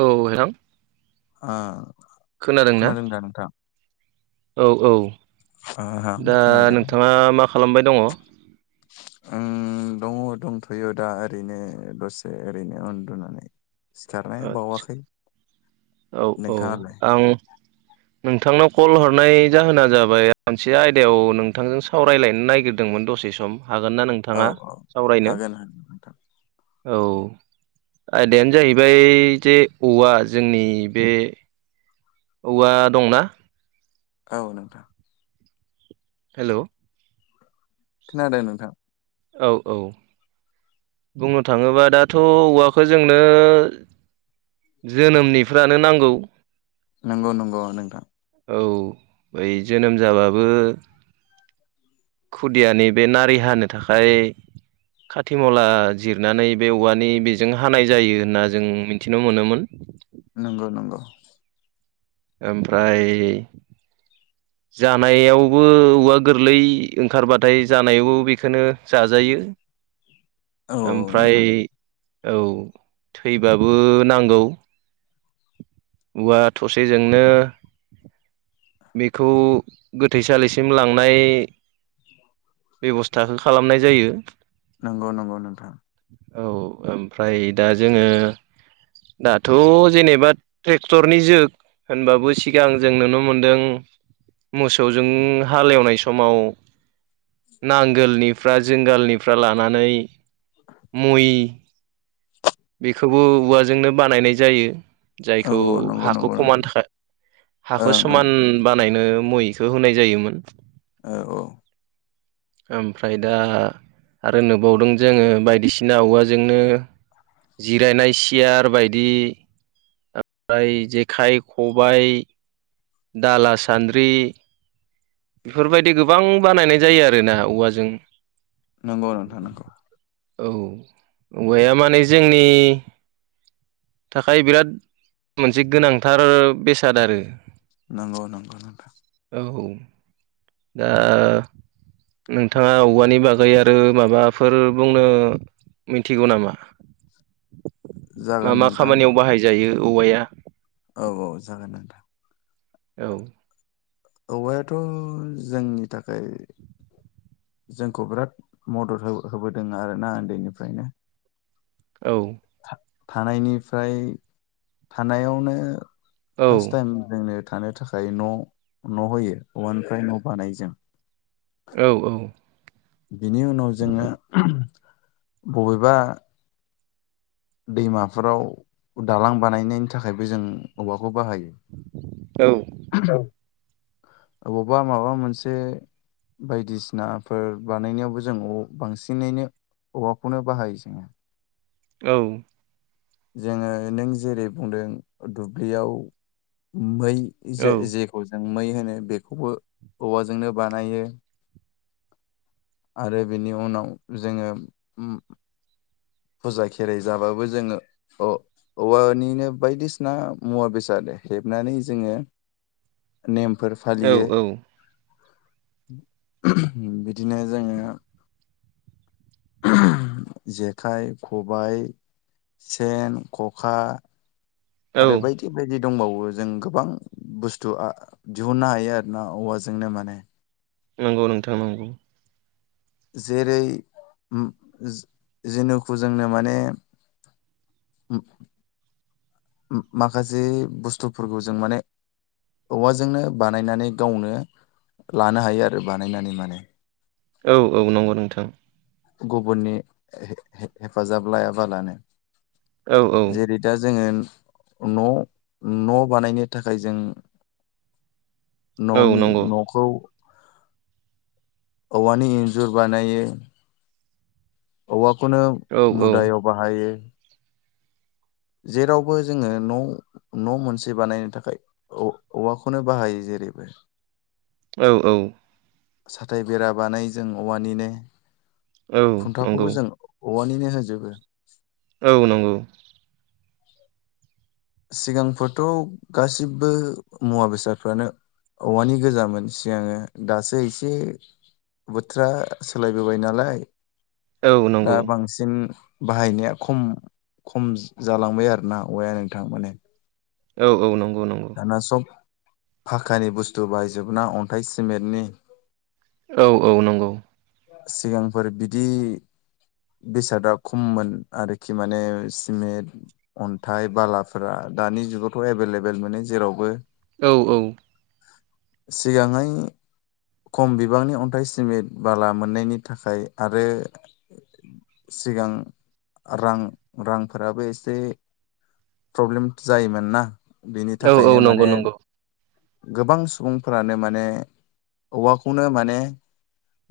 औ हेलां ओ खोनादों ना? दा नोंथां? औ औ आंबो दा खोनादों नोंथाङा मा खालामबाय दङ। आं दङ दंथ'यो दा ओरैनो दसे ओरैनो उन्दुनानै। सिखारनाया बावाखैबो औ औ आं। [inaudible] नोंथांनाव कल हरनाय जाहोना जाबाय मोनसे आयदायाव नोंथांजों सावरायलायनो नागिरदोंमोन दसे सम हागोन ना औ नोंथाङा औ सावरायनो? हागोन हागोन नोंथां औ आयदायानो जाहैबाय जे औवा जोंनिओ बे औवा दंना औ नोंथां। हेलौ खोनादों नोंथां। औ औ। बुंनो थाङोब्ला दाथ' औवाखौ जोंनो जोनोमनिफ्रानो नांगौ। नंगौ नंगौ नोंथां। औ बै जोनोम जाबाबो खुदियानि बे नारि हानो थाखाय खाथिमला जिरनानै बे औवानि बेजों हानाय जायो होनना जों मिथिनो मोनोमोन। नंगौ नंगौ। ओमफ्राय जानायावबो औवा गोरलै ओंखारबाथाय जानायावबो बेखौनो जाजायो। [inaudible] औ ओमफ्राय नोंथां औ थैबाबो नांगौ। औवा थसेजोंनो बेखौ गोथैसालिसिम लांनाय बेब'स्थाखौ खालामनाय जायो। नंगौ नंगौ नोंथां। औ ओमफ्राय दा जोङो। दाथ' जेनेबा ट्रेक्टरनि जुग होनबाबो सिगां जों नुनो मोनदों। मोसौजों हाल एवनाय समाव। नांगोलनिफ्रा जोंगालनिफ्रा लानानै मै। बेखौबो औवाजोंनो बानायनाय जायो औ जायखौ औ नंगौ हाखौ नंगौ नोंथां खमानो थाखाय हाखौ ओं ओं समान बानायनो मयखौ होनाय जायोमोन। औ औ। ओमफ्राय दा आरो नुबावदों जोङो बायदिसिना औवाजोंनो जिरायनाय सियार बायदि। ओमफ्राय जेखाइ, खबाइ दाला, सान्द्रि बेफोरबायदि गोबां बानायनाय जायो आरो ना औवाजों। नंगौ नोंथां नंगौ। औ औवाया माने जोंनि ओ थाखाय बिराद मोनसे गोनांथार बेसाद आरो नंगौ नंगौ नंगौ। औ दा नोंथांआ औवानि बागै आरो माबाफोर बुंनो मिथिगौ नामा मा जागोन मा नोंथां खामानिआव बाहाय‌ जायो औवाया औ औ जागोन नोंथां औ औवायाथ' जोंनि थाखाय जोंखौ बिराद मदद हो होबोदों आरोना उन्दैनिफ्रायनो औ थानायनिफ्राय थानायावनो औ फार्स्ट थाइम जोंनो थानो थाखाय न' न' होयो औवानिफ्राय न' बानायो जों औ औ बिनि उनाव जोङो ओम बबेबा दैमाफोराव दालां बानायनायनि थाखायबो जों औवाखौ बाहायो औ औ अबावबा माबा मोनसे बायदिसिनाफोर बानायनायावबो जों औ बांसिनैनो औवाखौनो बाहायो जोङो औ जोङो नों जेरै बुंदों दुब्लिआव मै जे औ जों मै होनो बेखौबो औवाजोंनो बानायो आरो बेनि उनाव जोङो उम फुजा खेराइ जाबाबो जोङो अ औवानिनो बायदिसिना मुवा बेसाद हेबनानै जोङो नेमफोर औ फालियो ओह बिदिनो जोङो जेखाइ खबाय सेन ख'खा औ आरो बायदि बायदि दंबावो जों गोबां बुस्थु आ दिहुननो हायो आरोोना औवाजोंनो माने नोंगौ नोंथां नोंगौ जेरै उम जेनुखु जोंनो माने उम उम माखासे बुस्थुफोरखौ जों माने औवाजोंनो बानायनानै गावनो लानो हायो आरो बानायनानै माने औ औ नंगौ नोंथां गुबुननि हे हेफाजाब लायाबालानो औ औ जेरै दा जोङो न' न' बानायनो थाखाय जों औ न'नि नंगौ न'खौ औवानि इन्जुर बानायो औवाखौनो औ औ मुदायाव बाहायो जेरावबो जोङो न' न' मोनसे बानायनो थाखाय औ औवाखौनो बाहायो जेरैबो औ औ साथाय बेरा बानायो जों औवानिनो औ नंगौ खुन्थाखौबो जों औवानिनो होजोबो औ नंगौ सिगांफोरथ' गासिबो मुवा बेसादफ्रानो औवानि गोजामोन सिगांओ दासो एसे बोथोरा सोलायबोबाय नालाय औ दा नंगौ बांसिन बाहायनाया खम खम जालांबाय आरोना औवाआ नोंथां माने औ औ नंगौ नंगौ दाना सब फाखानि बुस्थु बायजोबना अन्थाइ सिमेन्टनि औ औ नंगौ। सिगांफोर बिदि बेसादा खममोन आरोखि माने सिमेन्ट अन्थाइ बालाफोरा दानि जुगावथ एभेलेबेल मोनो जेरावबो औ औ सिगाङै खम बिबांनि अन्थाइ सिमेन्ट बाला मोननायनि थाखाय आरो सिगां रां रांफोराबो एसे प्रब्लेम जायोमोनना बिनि औ औ थाखायनो नंगौ माने नंगौ गोबां सुबुंफोरानो माने औवाखौनो माने।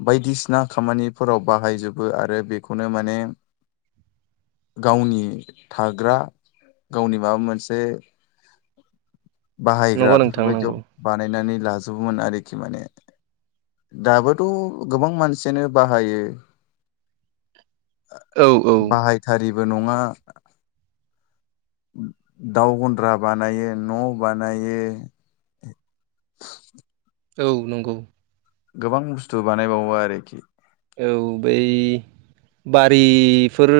बायदिसिना खामानिफोराव बाहायजोबो आरो बेखौनो माने गावनि थाग्रा गावनि माबा मोनसे बाहायग्रा नंगौ नोंथां नंगौ बेफोरबायदियाव बानायनानै लाजोबोमोन आरोखि माने दाबोथ' गोबां मानसियानो बाहायो। औ औ बाहायथारिबो नङा दाउ गन्द्रा बानायो न' बानायो। औ नंगौ। गोबां बुस्थु बानायबावो आरोखि। औ बै बारिफोर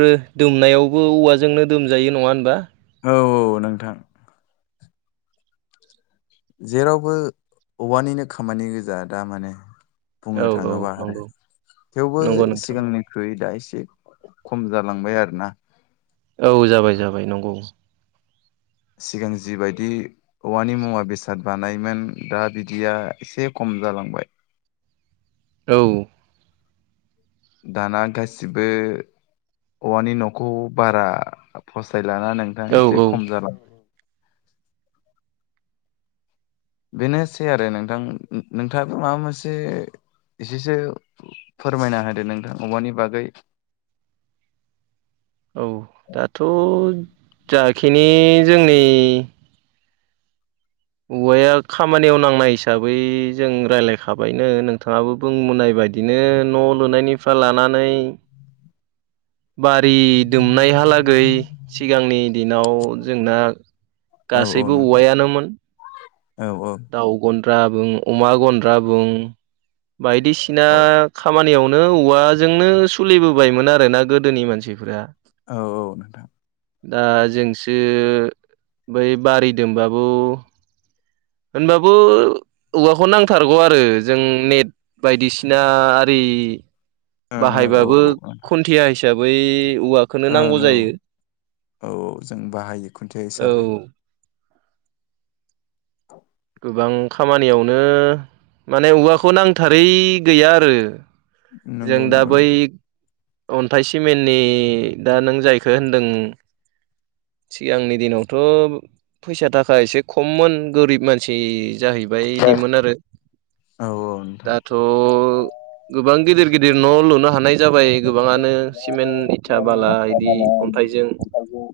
दुमनायावबो औवाजोंनो दुमजायो नङा होनबा? औ औ नोंथां। जेरावबो औवानिनो खामानि गोजा दा माने। बुंनो औ औ थाङोबा आरो नंगौ थेवबो नंगौ नोंथां सिगांनि थ्रुयै दा एसे खम जालांबाय आरोना। औ जाबाय जाबाय नंगौ। सिगां जिबायदि औवानि मुवा बेसाद बानायोमोन दा बिदिया एसे खम जालांबाय। औ दाना गासिबो औवानि न'खौ बारा फसायला नोंथां औ एसे औ खम जाला बेनोसै आरो नोंथां नोंथाङाबो माबा मोनसे एसेसो फोरमायना होदो नोंथां औवानि बागै। औ दाथ' जाखिनि जोंनि औवाया खामानियाव नांनाय हिसाबै जों रायलायखाबायनो नोंथाङाबो बुंबोनाय बायदिनो न' लुनायनिफ्राय लानानै बारि दुमनायहालागै सिगांनि दिनाव जोंना औ औ गासैबो नोंथां औवायानोमोन। औ औ दाउ गन्द्रा बुं अमा गन्द्रा बुं बायदिसिना खामानियावनो औवाजोंनो सोलिबोबायमोन आरोना गोदोनि मानसिफ्रा। औ औ नोंथां दा जोंसो बै बारि दोंबाबो होनबाबो औवाखौ नांथारगौ आरो जों नेट बायदिसिना आरि ओं औ औ बाहायबाबो खुन्थिया हिसाबै औवा ओं औ-औ-औ जों बाहायो खुन्थिया औ हिसाबै गोबां खामानियावनो माने औवाखौ नांथारै गैया आरो। जों नंगौ दा नंगौ बै नोंथां अन्थाइ सिमेननि दा नों जायखौ होनदों। सिगांनि दिनावथ' फैसा थाखा एसे खममोन गोरिब मानसि जाहैबाय इदिमोन आरो औ औ नोंथां दाथ' गोबां गिदिर गिदिर न' लुनो हानाय जाबाय गोबाङानो होनबाबो सिमेन्ट इथा बाला बिदि अन्थाइजों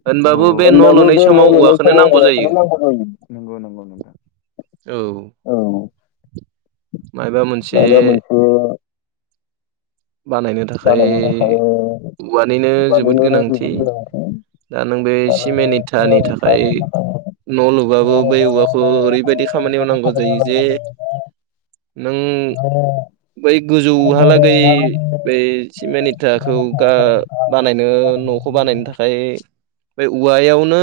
होनबाबो बे न' लुनाय बे समाव लुनाय औवाखौनो समाव नांगौ जायो औवाखौनो जायो नंगौ नंगौ नोंथां औ औ मायबा मोनसे मायबा बानायनो थाखाय बानायनो थाखाय औवानिनो जोबोद औवानिनो गोनांथि जोबोद गोनांथि दा नों बे आरो सिमेन इथानि थाखाय सोलोंथाइनि न' लुबाबो बै औवाखौ ओरैबायदि खामानियाव नांगौ जायो जे नों बै गोजौहालागै बै सिमेन्ट इथाखौ गा बानायनो न'खौ बानायनो थाखाय बे औवायावनो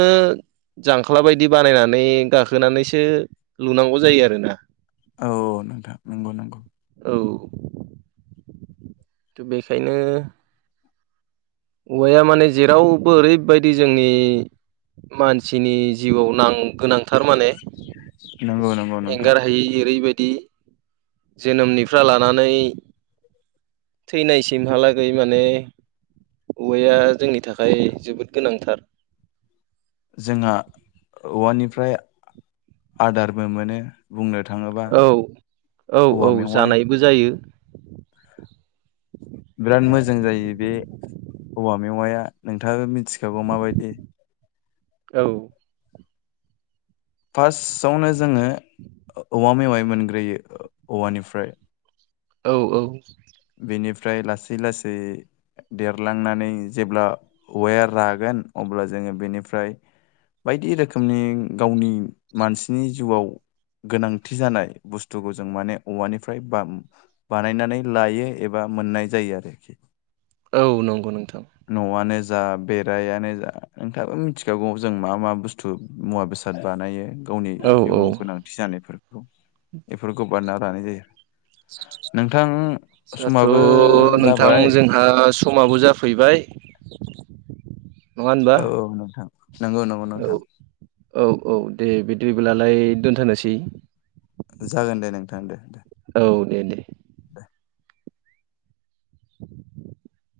जांख्ला बायदि बानायनानै गाखोनानैसो लुनांगौ जायो आरोना औ नोंथां नंगौ नंगौ औ थ बेखायनो औवाया माने जेरावबो ओरैबायदि जोंनि मानसिनि जिउआव नां गोनांथार माने नंगौ नंगौ नोंथां एंगारहायै ओरैबायदि जोनोमनिफ्राय लानानै थैनायसिमहालागै माने औवाया जोंनि थाखाय जोबोद गोनांथार जोंहा औवानिफ्राय आदारबो मोनो बुंनो थाङोबा औ औ औ औवा मेवाइ जानायबो जायो बिराद मोजां जायो बे औवा मेवाया नोंथाङाबो मिथिखागौ माबायदि औ फार्स्टआवनो जोङो औवा मेवाइ मोनग्रोयो औवानिफ्राय औ औ बेनिफ्राय लासै लासै देरलांनानै जेब्ला औवायख रागोन अब्ला जोङो बेनिफ्राय बायदि रोखोमनि गावनि मानसिनि जिउआव गोनांथि जानाय बुस्थुखौ जों माने औवानिफ्राय बा बानायनानै लायो एबा मोननाय जायो आरोखि औ नंगौ नोंथां न'आनो जा बेरायानो जा नोंथाङाबो मिथिखागौ जों मा मा बुस मुवा बेसाद बानायो गावनि औ औ जिउआव गोनांथि जानायफोरखौ इफोरखौ बानायना लानाय जायो नोंथां समाबो जाहाथ नोंथां जाबाय जोंहा समाबो जाफैबाय नङा होनबा औ औ नोंथां नंगौ नंगौ औ नोंथां औ औ दे बिदिब्लालाय दोनथनोसै जागोन दे नोंथां दे दे औ दे दे दे [inaudible]